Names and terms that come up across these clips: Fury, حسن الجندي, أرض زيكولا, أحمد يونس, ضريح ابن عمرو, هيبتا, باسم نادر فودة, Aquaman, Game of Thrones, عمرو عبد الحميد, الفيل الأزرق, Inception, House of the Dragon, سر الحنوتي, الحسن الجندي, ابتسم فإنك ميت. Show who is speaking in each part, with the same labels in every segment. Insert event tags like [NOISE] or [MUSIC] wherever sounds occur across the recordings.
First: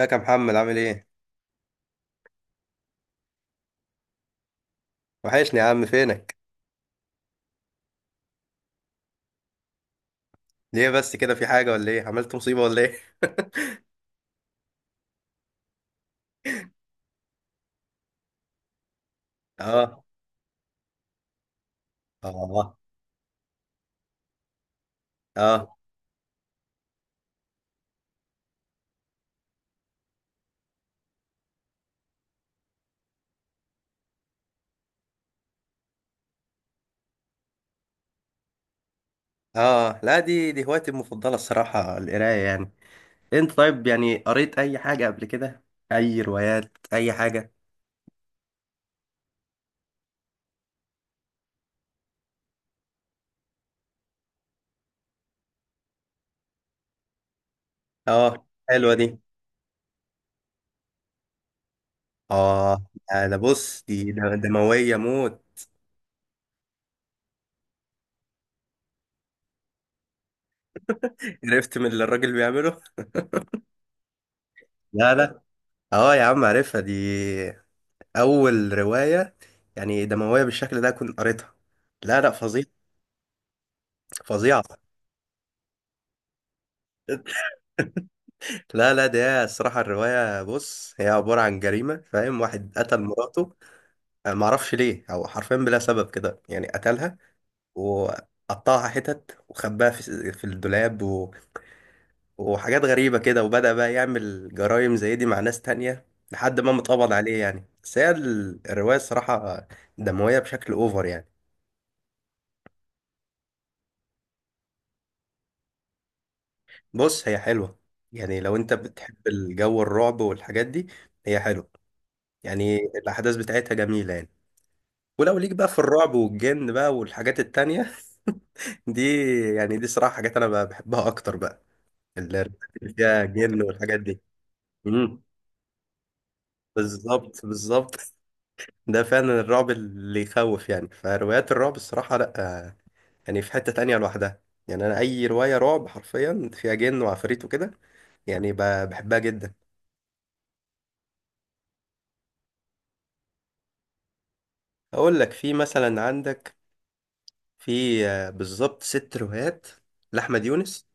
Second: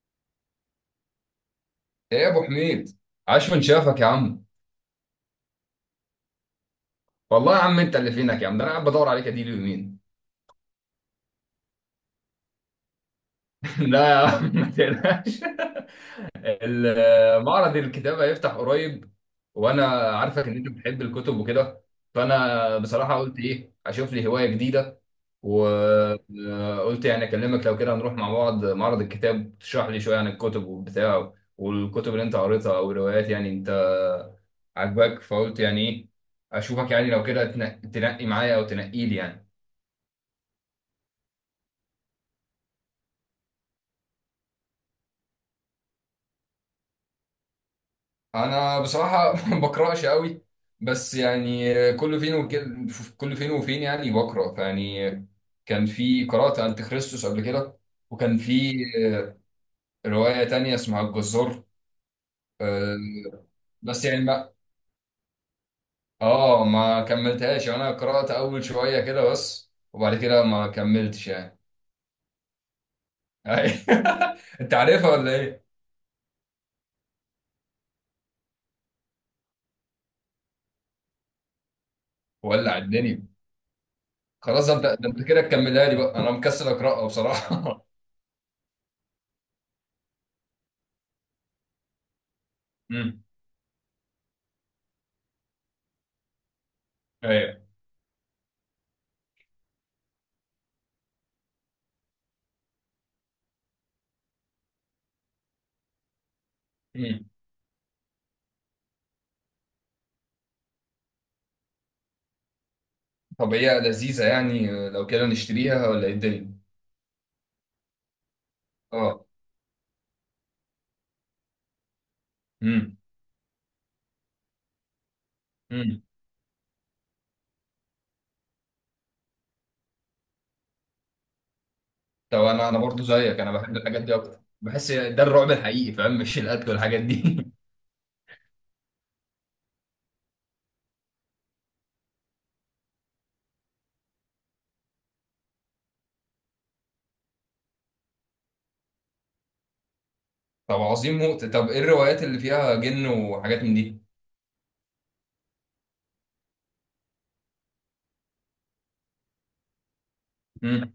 Speaker 1: ازيك يا محمد، عامل ايه؟
Speaker 2: ايه يا ابو حميد. عاش من شافك يا عم.
Speaker 1: وحشني يا عم، فينك؟
Speaker 2: والله يا عم انت اللي فينك يا عم، ده انا قاعد بدور عليك اديله يومين.
Speaker 1: ليه بس كده، في حاجة ولا ايه؟ عملت مصيبة ولا ايه؟
Speaker 2: [LAUGHS]
Speaker 1: [LAUGHS]
Speaker 2: لا يا عم ما تقلقش. [LAUGHS] معرض الكتابه هيفتح قريب، وانا
Speaker 1: اه.
Speaker 2: عارفك ان انت بتحب الكتب وكده.
Speaker 1: اه.
Speaker 2: فانا بصراحه قلت ايه اشوف لي هوايه جديده و...
Speaker 1: اه.
Speaker 2: قلت يعني اكلمك لو كده هنروح مع بعض معرض الكتاب تشرح لي شويه عن الكتب وبتاع، والكتب اللي انت قريتها او الروايات يعني انت عاجباك. فقلت يعني ايه اشوفك يعني لو كده تنقي معايا او تنقي لي يعني.
Speaker 1: اه. لا، دي هوايتي المفضلة الصراحة، القراية يعني. انت طيب، يعني قريت اي حاجة قبل كده؟ اي روايات، اي حاجة؟
Speaker 2: انا بصراحه [LAUGHS] ما بقراش قوي، بس يعني كل فين وكده، كل فين وفين يعني بقرا فيعني. كان في قرات انت خريستوس قبل كده، وكان
Speaker 1: اه،
Speaker 2: في
Speaker 1: حلوة دي.
Speaker 2: روايه تانية اسمها الجزار.
Speaker 1: اه
Speaker 2: آه،
Speaker 1: ده بص،
Speaker 2: بس
Speaker 1: دي
Speaker 2: يعني ما
Speaker 1: دموية موت.
Speaker 2: اه، ما كملتهاش يعني، انا قرأت اول شوية كده بس وبعد كده ما كملتش
Speaker 1: [LAUGHS]
Speaker 2: يعني.
Speaker 1: عرفت من اللي الراجل بيعمله؟
Speaker 2: [LAUGHS] انت عارفها
Speaker 1: لا،
Speaker 2: ولا
Speaker 1: لا.
Speaker 2: ايه؟
Speaker 1: اه يا عم عارفها دي، اول رواية يعني دموية بالشكل ده كنت قريتها. لا، لا، فظيعة.
Speaker 2: ولع الدنيا.
Speaker 1: فظيعة.
Speaker 2: خلاص، ده انت كده تكملها لي بقى، انا مكسل اقرأها بصراحة.
Speaker 1: لا لا، ده الصراحة الرواية، بص هي عبارة عن جريمة، فاهم، واحد
Speaker 2: [LAUGHS]
Speaker 1: قتل
Speaker 2: امم.
Speaker 1: مراته. أنا معرفش ليه، أو حرفيا بلا سبب كده يعني قتلها،
Speaker 2: ايوه.
Speaker 1: وقطعها حتت، وخباها في الدولاب وحاجات غريبة كده، وبدأ بقى يعمل جرائم زي دي مع ناس تانية لحد ما متقبض
Speaker 2: امم.
Speaker 1: عليه. يعني بس هي الرواية الصراحة دموية بشكل أوفر يعني.
Speaker 2: طب هي لذيذة يعني، لو كده نشتريها ولا ايه الدنيا؟
Speaker 1: بص هي حلوة، يعني لو أنت بتحب
Speaker 2: اه.
Speaker 1: الجو الرعب والحاجات دي، هي حلوة، يعني
Speaker 2: امم.
Speaker 1: الأحداث بتاعتها جميلة يعني. ولو ليك بقى في
Speaker 2: امم.
Speaker 1: الرعب والجن بقى والحاجات التانية، [LAUGHS] دي، يعني دي صراحة حاجات أنا بقى بحبها أكتر بقى،
Speaker 2: طب
Speaker 1: اللي
Speaker 2: انا برضه
Speaker 1: فيها
Speaker 2: زيك، انا
Speaker 1: جن
Speaker 2: بحب
Speaker 1: والحاجات
Speaker 2: الحاجات دي
Speaker 1: دي.
Speaker 2: اكتر، بحس ده
Speaker 1: امم.
Speaker 2: الرعب الحقيقي فاهم، مش القتل والحاجات
Speaker 1: بالظبط،
Speaker 2: دي. [LAUGHS]
Speaker 1: بالظبط. ده فعلا الرعب اللي يخوف يعني. فروايات الرعب الصراحة، لأ، آه، يعني في حتة تانية لوحدها. يعني أنا أي رواية رعب حرفيا فيها جن وعفاريت وكده، يعني بحبها جدا.
Speaker 2: طب عظيم موت. طب ايه الروايات اللي فيها جن وحاجات من دي؟
Speaker 1: أقول لك، في مثلا، عندك في بالظبط ست روايات لأحمد يونس،
Speaker 2: امم.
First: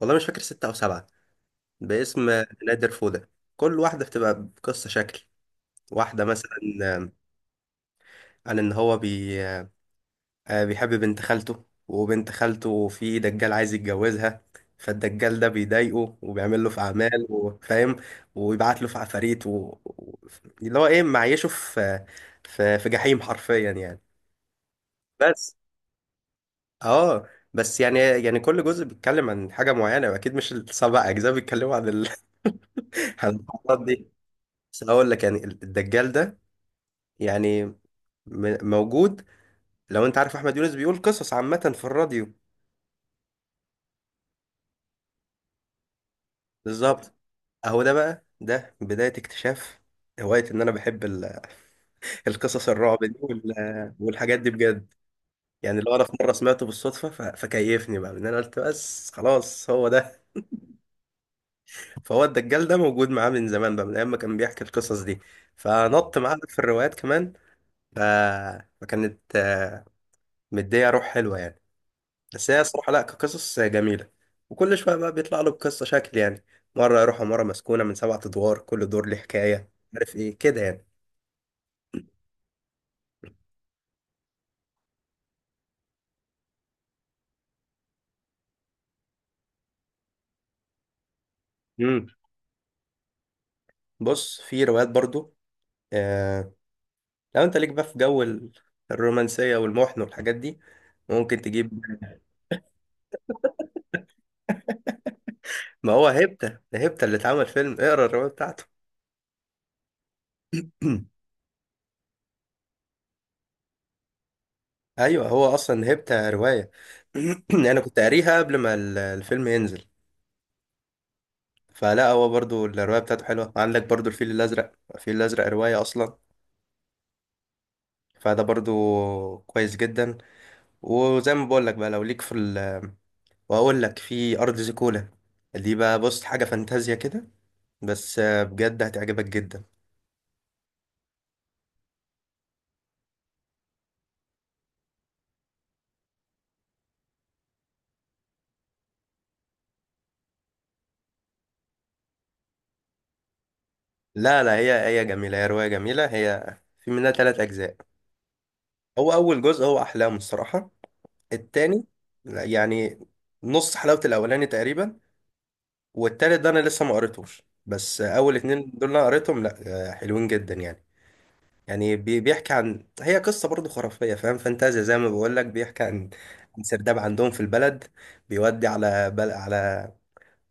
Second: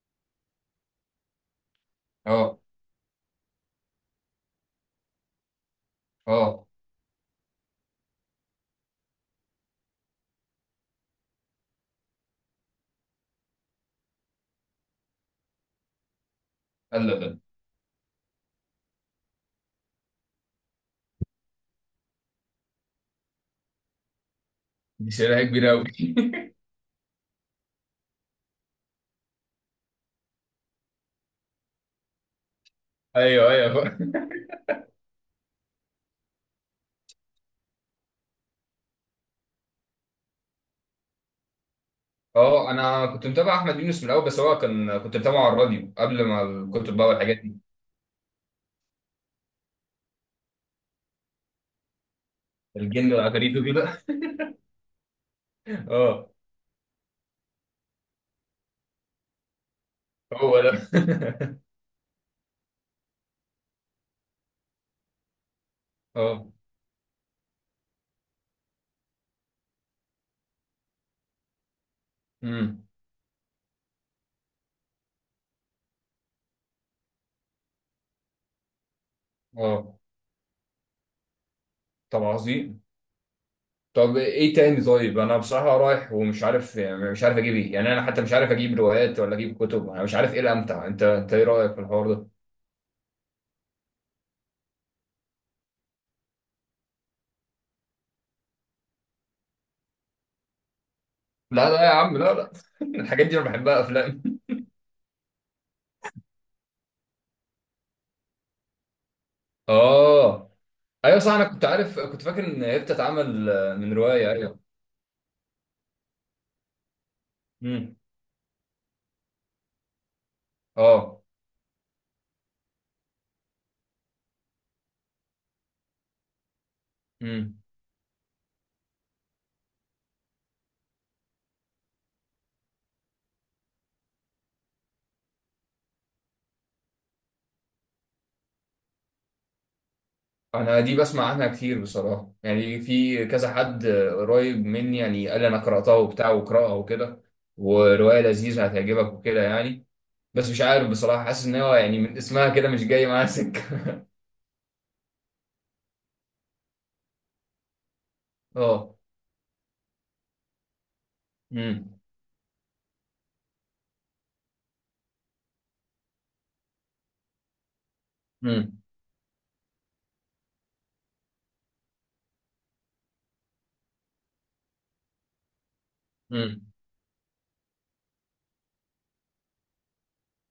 Speaker 1: والله مش فاكر ستة أو سبعة، باسم
Speaker 2: اه.
Speaker 1: نادر فودة. كل واحدة بتبقى بقصة شكل. واحدة مثلا
Speaker 2: اه.
Speaker 1: عن إن هو بي... آه، بيحب بنت خالته، وبنت خالته في دجال عايز يتجوزها، فالدجال ده بيضايقه، وبيعمل له في
Speaker 2: لا لا
Speaker 1: أعمال
Speaker 2: لا.
Speaker 1: وفاهم، ويبعت له في عفاريت و- اللي هو إيه معيشه في جحيم حرفيا يعني.
Speaker 2: دي شريحة
Speaker 1: بس
Speaker 2: كبيرة أوي.
Speaker 1: اه بس يعني كل جزء بيتكلم عن حاجة معينة، وأكيد مش السبع أجزاء بيتكلموا عن
Speaker 2: [LAUGHS]
Speaker 1: [LAUGHS] عن
Speaker 2: أيوه
Speaker 1: الحوارات
Speaker 2: أيوه.
Speaker 1: دي. بس هقول لك، يعني الدجال ده يعني موجود. لو انت عارف احمد يونس بيقول قصص عامة في الراديو،
Speaker 2: أه، أنا كنت متابع أحمد يونس من الأول، بس هو كان كنت متابعه على الراديو قبل ما الكتب بقى
Speaker 1: بالظبط.
Speaker 2: والحاجات دي،
Speaker 1: اهو ده بقى، ده بداية اكتشاف هواية ان انا بحب [LAUGHS] القصص الرعب دي
Speaker 2: الجن والعفاريت وكده.
Speaker 1: والحاجات دي بجد. يعني
Speaker 2: [LAUGHS]
Speaker 1: لو انا في
Speaker 2: أه
Speaker 1: مرة سمعته بالصدفة فكيفني بقى ان انا قلت بس خلاص، هو ده.
Speaker 2: هو ده.
Speaker 1: فهو الدجال ده موجود معاه من زمان بقى، من ايام ما كان بيحكي القصص دي، فنط معاه
Speaker 2: أه.
Speaker 1: في الروايات كمان. ف... فكانت مدية روح حلوة يعني. بس هي
Speaker 2: أمم.
Speaker 1: الصراحة، لا، كقصص جميلة. وكل شوية بقى بيطلع له بقصة شكل يعني. مرة يروحوا مرة مسكونة من سبعة أدوار، كل دور ليه حكاية،
Speaker 2: أه.
Speaker 1: عارف إيه كده يعني.
Speaker 2: طب عظيم. طب إيه تاني؟ طيب أنا بصراحة رايح ومش عارف يعني، مش عارف أجيب إيه يعني، أنا حتى مش عارف أجيب روايات ولا أجيب كتب، أنا مش عارف إيه الأمتع، أنت إيه رأيك في
Speaker 1: امم.
Speaker 2: الحوار ده؟
Speaker 1: بص في روايات برضو، آه، لو أنت ليك بقى في جو الرومانسية والمحن والحاجات دي، ممكن
Speaker 2: لا
Speaker 1: تجيب.
Speaker 2: لا يا عم، لا لا. [LAUGHS] الحاجات دي أنا بحبها أفلام.
Speaker 1: ما هو هيبتا، ده هيبتا اللي اتعمل فيلم، اقرا الرواية بتاعته.
Speaker 2: أه.
Speaker 1: [CLEARS THROAT]
Speaker 2: ايوه صح، انا كنت عارف كنت فاكر ان هي بتتعمل من روايه، ايوه.
Speaker 1: أيوه، هو أصلا هيبتا رواية. [CLEARS THROAT] أنا
Speaker 2: امم.
Speaker 1: كنت قاريها قبل ما الفيلم ينزل،
Speaker 2: اه.
Speaker 1: فلا، هو برضو الرواية بتاعته حلوة. عندك برضو الفيل الأزرق، الفيل الأزرق رواية أصلا،
Speaker 2: امم.
Speaker 1: فده برضو كويس جدا. وزي ما بقول لك بقى، لو ليك في ال وهقول لك في ارض زيكولا، دي بقى بص حاجه فانتازيا كده، بس بجد هتعجبك جدا.
Speaker 2: انا دي بسمع عنها كتير بصراحه يعني، في كذا حد قريب مني يعني قال لي انا قراتها وبتاع وقراها وكده، وروايه لذيذه هتعجبك وكده يعني. بس مش عارف بصراحه، حاسس ان هو يعني من اسمها كده مش جاي معاها سكه.
Speaker 1: لا، لا، هي جميله، هي روايه جميله، هي في منها ثلاث اجزاء.
Speaker 2: [LAUGHS] اه.
Speaker 1: هو اول جزء هو احلام الصراحه. التاني،
Speaker 2: امم.
Speaker 1: لا، يعني نص حلاوه الاولاني تقريبا. والتالت ده انا لسه ما قريتوش، بس اول اتنين
Speaker 2: امم.
Speaker 1: دول انا قريتهم، لا، حلوين جدا يعني. يعني بيحكي عن، هي قصة برضه خرافية فاهم، فانتازيا زي ما بقول لك. بيحكي عن
Speaker 2: امم.
Speaker 1: عن سرداب عندهم في البلد، بيودي على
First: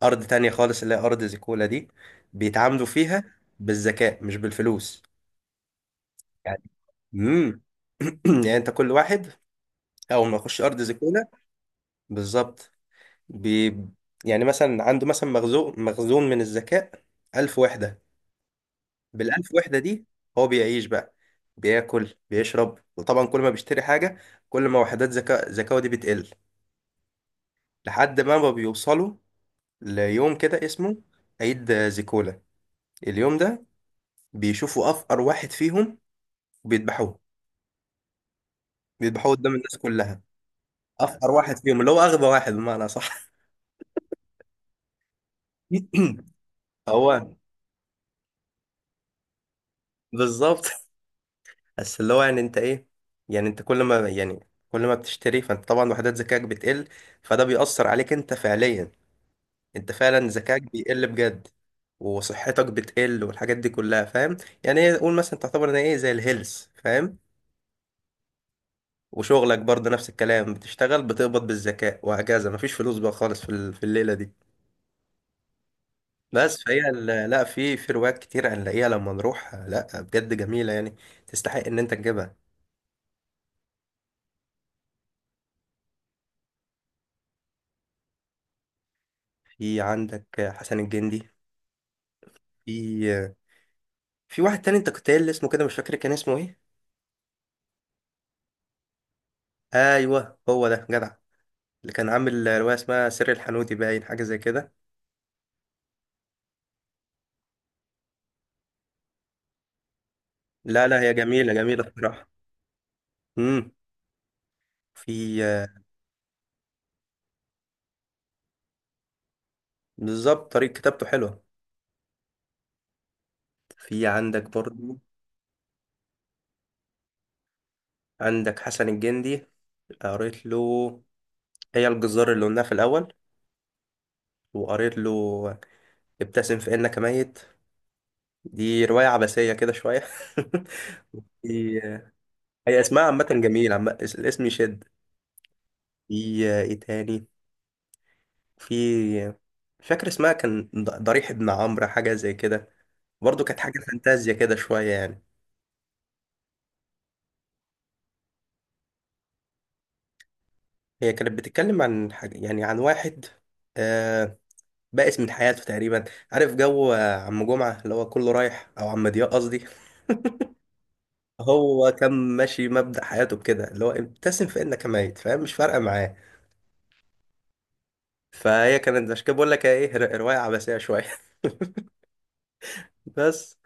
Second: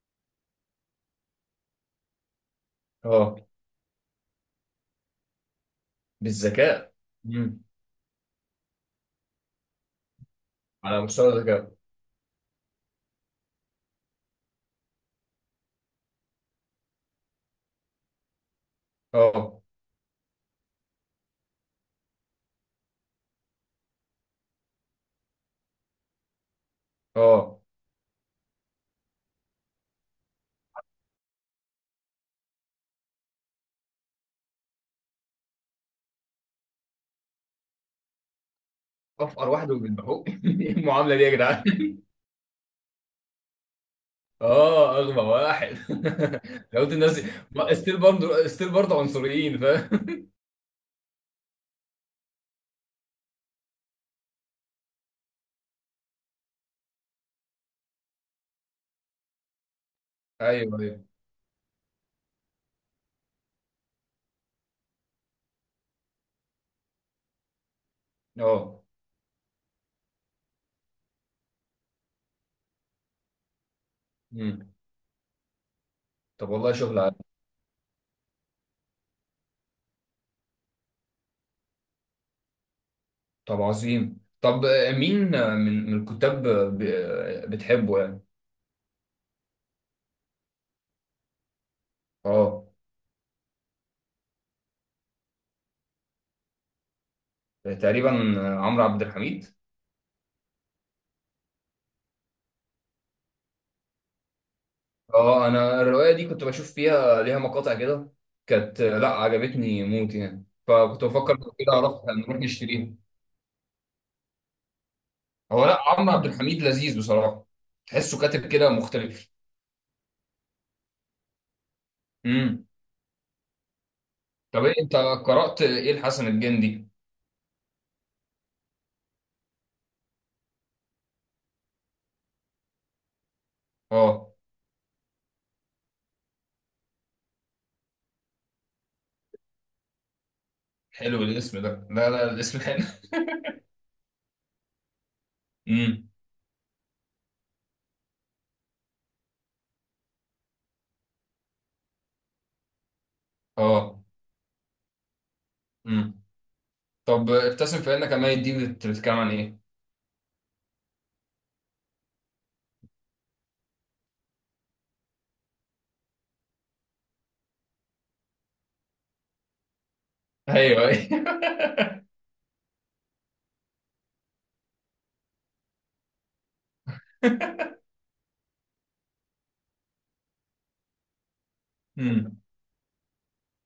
Speaker 1: أرض تانية خالص، اللي هي أرض زيكولا دي. بيتعاملوا فيها
Speaker 2: اه.
Speaker 1: بالذكاء مش بالفلوس يعني.
Speaker 2: بالذكاء. امم.
Speaker 1: امم. [CLEARS THROAT] يعني انت كل واحد أول ما يخش أرض
Speaker 2: على
Speaker 1: زيكولا،
Speaker 2: مستوى الذكاء.
Speaker 1: بالظبط، بي... يعني مثلا عنده، مثلا، مخزون، مخزون من الذكاء، 1000 وحدة. بالألف
Speaker 2: اه.
Speaker 1: وحدة دي هو بيعيش بقى، بياكل، بيشرب. وطبعا كل ما بيشتري حاجة، كل ما وحدات ذكائه دي بتقل،
Speaker 2: اه.
Speaker 1: لحد ما بيوصلوا ليوم كده اسمه عيد زيكولا. اليوم ده بيشوفوا أفقر واحد فيهم وبيذبحوه، بيذبحوه
Speaker 2: افقر
Speaker 1: قدام
Speaker 2: واحد
Speaker 1: الناس كلها.
Speaker 2: وبيذبحوه! [LAUGHS] ايه المعامله دي يا
Speaker 1: أفقر واحد
Speaker 2: جدعان؟
Speaker 1: فيهم اللي هو أغبى واحد بمعنى صح.
Speaker 2: اه، اغبى واحد.
Speaker 1: [CLEARS THROAT]
Speaker 2: [LAUGHS] لو قلت الناس
Speaker 1: هو
Speaker 2: ستيل برضه ستيل برضه عنصريين فاهم.
Speaker 1: بالظبط. بس اللي هو يعني انت ايه، يعني انت كل ما بتشتري، فانت طبعا وحدات ذكائك بتقل، فده بيأثر عليك انت فعليا. انت فعلا
Speaker 2: [LAUGHS]
Speaker 1: ذكاك
Speaker 2: ايوه ايوه.
Speaker 1: بيقل بجد، وصحتك بتقل، والحاجات دي كلها فاهم. يعني ايه، قول مثلا تعتبر ان ايه، زي الهيلث فاهم.
Speaker 2: اه.
Speaker 1: وشغلك برضه نفس الكلام، بتشتغل بتقبض بالذكاء، وهكذا. مفيش فلوس بقى خالص في الليله دي.
Speaker 2: مم. طب
Speaker 1: بس
Speaker 2: والله
Speaker 1: فهي
Speaker 2: شغل عالي.
Speaker 1: لا، في روايات كتير هنلاقيها لما نروح، لا بجد جميله يعني، تستحق ان انت تجيبها.
Speaker 2: طب عظيم. طب مين من الكتاب بتحبه يعني؟
Speaker 1: في عندك حسن الجندي،
Speaker 2: اه.
Speaker 1: في في واحد تاني انت كنت قايل لي اسمه، كده مش فاكر كان اسمه ايه.
Speaker 2: تقريبا عمرو عبد الحميد.
Speaker 1: ايوه، هو ده جدع، اللي كان عامل روايه اسمها سر الحنوتي، باين حاجه زي كده.
Speaker 2: اه، انا الروايه دي كنت بشوف فيها ليها مقاطع كده. كانت لا، عجبتني موت يعني،
Speaker 1: لا، لا،
Speaker 2: فكنت
Speaker 1: هي
Speaker 2: بفكر لو
Speaker 1: جميلة،
Speaker 2: كده
Speaker 1: جميلة
Speaker 2: اعرف
Speaker 1: بصراحة.
Speaker 2: نروح نشتريها.
Speaker 1: امم. في
Speaker 2: هو لا، عمرو عبد الحميد لذيذ بصراحه، تحسه كاتب كده مختلف.
Speaker 1: بالظبط طريقة كتابته حلوة.
Speaker 2: امم.
Speaker 1: في عندك
Speaker 2: طب إيه انت
Speaker 1: برضو،
Speaker 2: قرأت ايه الحسن الجندي؟
Speaker 1: عندك حسن الجندي. قريت له هي الجزار اللي قلناها في الأول،
Speaker 2: اه.
Speaker 1: وقريت له ابتسم فإنك ميت، دي رواية عبثية كده شوية.
Speaker 2: حلو
Speaker 1: [LAUGHS]
Speaker 2: الاسم
Speaker 1: دي،
Speaker 2: ده. لا
Speaker 1: آه،
Speaker 2: لا، الاسم
Speaker 1: هي
Speaker 2: حلو.
Speaker 1: اسمها عامة جميل، الاسم يشد.
Speaker 2: [LAUGHS] امم.
Speaker 1: في ايه تاني، في مش فاكر اسمها، كان ضريح ابن عمرو، حاجة زي كده، برضو كانت حاجة
Speaker 2: اه.
Speaker 1: فانتازيا كده شوية يعني.
Speaker 2: امم. طب ابتسم فانك ميت دي بتتكلم عن ايه؟
Speaker 1: هي كانت بتتكلم عن حاجة يعني عن واحد، آه، بائس من حياته تقريبا. عارف جو عم جمعة اللي هو كله رايح، أو عم ضياء قصدي. [LAUGHS]
Speaker 2: ايوه ايوه.
Speaker 1: هو
Speaker 2: [LAUGHS]
Speaker 1: كان ماشي مبدأ حياته بكده، اللي هو ابتسم فإنك ميت، فاهم، مش فارقة معاه. فهي كانت عشان كده بقول لك إيه، رواية عباسية شوية. [LAUGHS]
Speaker 2: امم.
Speaker 1: بس.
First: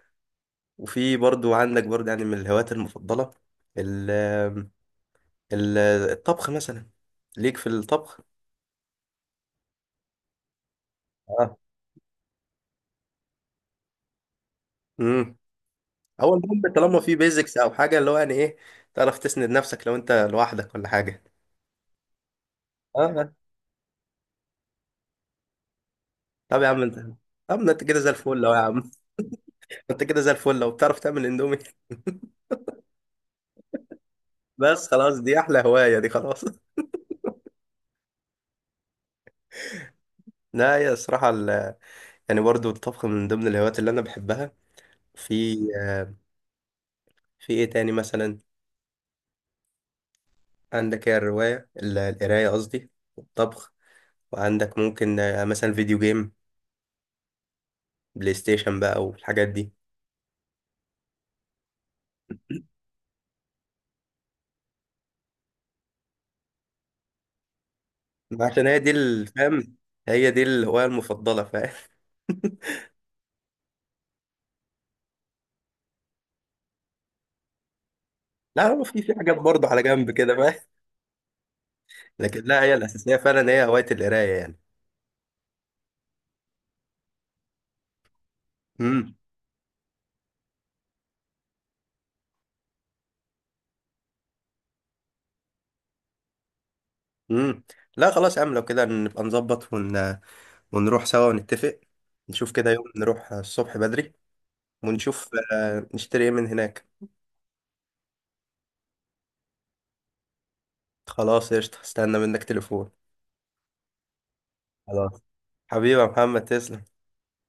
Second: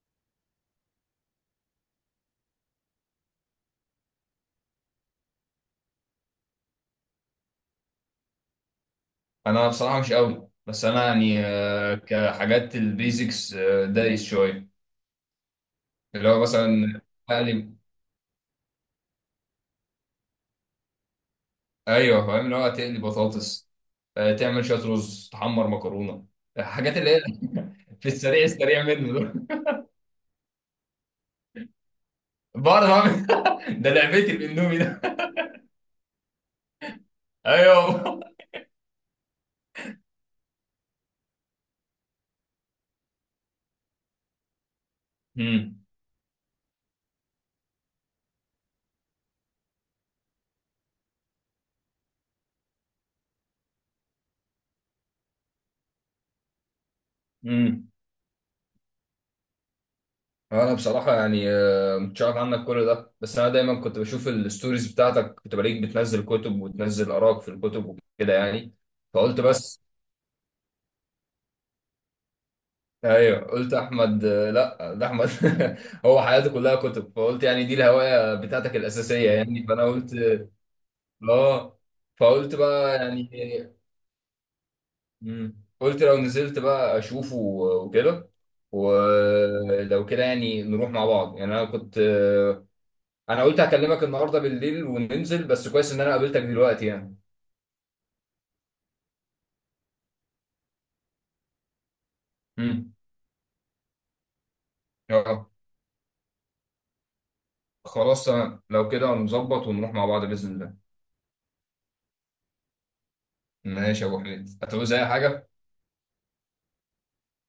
Speaker 1: وفي برضو، عندك برضو يعني من الهوايات المفضلة ال ال- الطبخ مثلا. ليك في الطبخ؟
Speaker 2: انا بصراحة مش قوي، بس انا يعني كحاجات البيزكس دايس شوية.
Speaker 1: اه.
Speaker 2: اللي
Speaker 1: هو
Speaker 2: هو
Speaker 1: المهم طالما
Speaker 2: مثلا
Speaker 1: في بيزكس او
Speaker 2: اقلي.
Speaker 1: حاجه اللي هو يعني ايه، تعرف تسند نفسك لو انت لوحدك ولا حاجه.
Speaker 2: ايوه فاهم، اللي هو تقلي
Speaker 1: اه.
Speaker 2: بطاطس، تعمل شوية رز، تحمر مكرونة،
Speaker 1: طب يا عم
Speaker 2: الحاجات
Speaker 1: انت،
Speaker 2: اللي هي
Speaker 1: طب ما انت كده
Speaker 2: في
Speaker 1: زي الفل
Speaker 2: السريع
Speaker 1: لو يا
Speaker 2: السريع
Speaker 1: عم.
Speaker 2: منه ده.
Speaker 1: [LAUGHS] انت كده زي الفل لو بتعرف تعمل اندومي. [LAUGHS]
Speaker 2: [LAUGHS] بعرف اعمل. [LAUGHS] ده لعبتي
Speaker 1: بس
Speaker 2: الاندومي.
Speaker 1: خلاص، دي احلى هوايه دي، خلاص. [LAUGHS]
Speaker 2: ايوه.
Speaker 1: لا، يا الصراحه يعني برضو الطبخ من ضمن الهوايات اللي انا بحبها.
Speaker 2: [LAUGHS]
Speaker 1: في
Speaker 2: امم.
Speaker 1: في ايه تاني مثلا، عندك هي الروايه القرايه قصدي، والطبخ، وعندك ممكن مثلا فيديو جيم،
Speaker 2: امم.
Speaker 1: بلاي ستيشن بقى والحاجات دي.
Speaker 2: انا بصراحه يعني ما كنتش عارف عنك كل ده، بس انا دايما كنت بشوف الستوريز بتاعتك، كنت بلاقيك بتنزل كتب وتنزل اراك في الكتب وكده
Speaker 1: ما عشان
Speaker 2: يعني،
Speaker 1: هي دي
Speaker 2: فقلت
Speaker 1: الفهم،
Speaker 2: بس.
Speaker 1: هي دي الهواية المفضلة فاهم. [LAUGHS]
Speaker 2: ايوه قلت احمد لا ده احمد، [LAUGHS] هو حياته كلها كتب، فقلت يعني دي الهوايه
Speaker 1: لا،
Speaker 2: بتاعتك
Speaker 1: هو في
Speaker 2: الاساسيه
Speaker 1: حاجات
Speaker 2: يعني،
Speaker 1: برضه على
Speaker 2: فانا
Speaker 1: جنب
Speaker 2: قلت.
Speaker 1: كده فاهم،
Speaker 2: اه.
Speaker 1: لكن
Speaker 2: فقلت
Speaker 1: لا، هي
Speaker 2: بقى
Speaker 1: الأساسية
Speaker 2: يعني.
Speaker 1: فعلا، هي هواية القراية يعني.
Speaker 2: مم. قلت لو نزلت بقى اشوفه وكده،
Speaker 1: امم.
Speaker 2: ولو كده يعني نروح مع بعض يعني، انا كنت انا قلت هكلمك النهارده بالليل وننزل، بس كويس ان انا قابلتك دلوقتي يعني.
Speaker 1: امم. لا خلاص يا عم، لو كده نبقى نظبط ونروح سوا ونتفق. نشوف كده يوم
Speaker 2: امم.
Speaker 1: نروح الصبح بدري، ونشوف
Speaker 2: اه.
Speaker 1: نشتري ايه من هناك.
Speaker 2: خلاص تمام، لو كده نظبط ونروح مع بعض باذن الله.
Speaker 1: خلاص قشطة، استنى منك تليفون.
Speaker 2: ماشي يا ابو حميد، هتعوز اي
Speaker 1: خلاص،
Speaker 2: حاجه؟
Speaker 1: حبيبي يا محمد، تسلم.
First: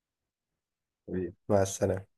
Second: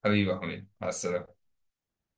Speaker 2: حبيبي يا حميد، مع
Speaker 1: حبيبي،
Speaker 2: السلامه.
Speaker 1: مع السلامة.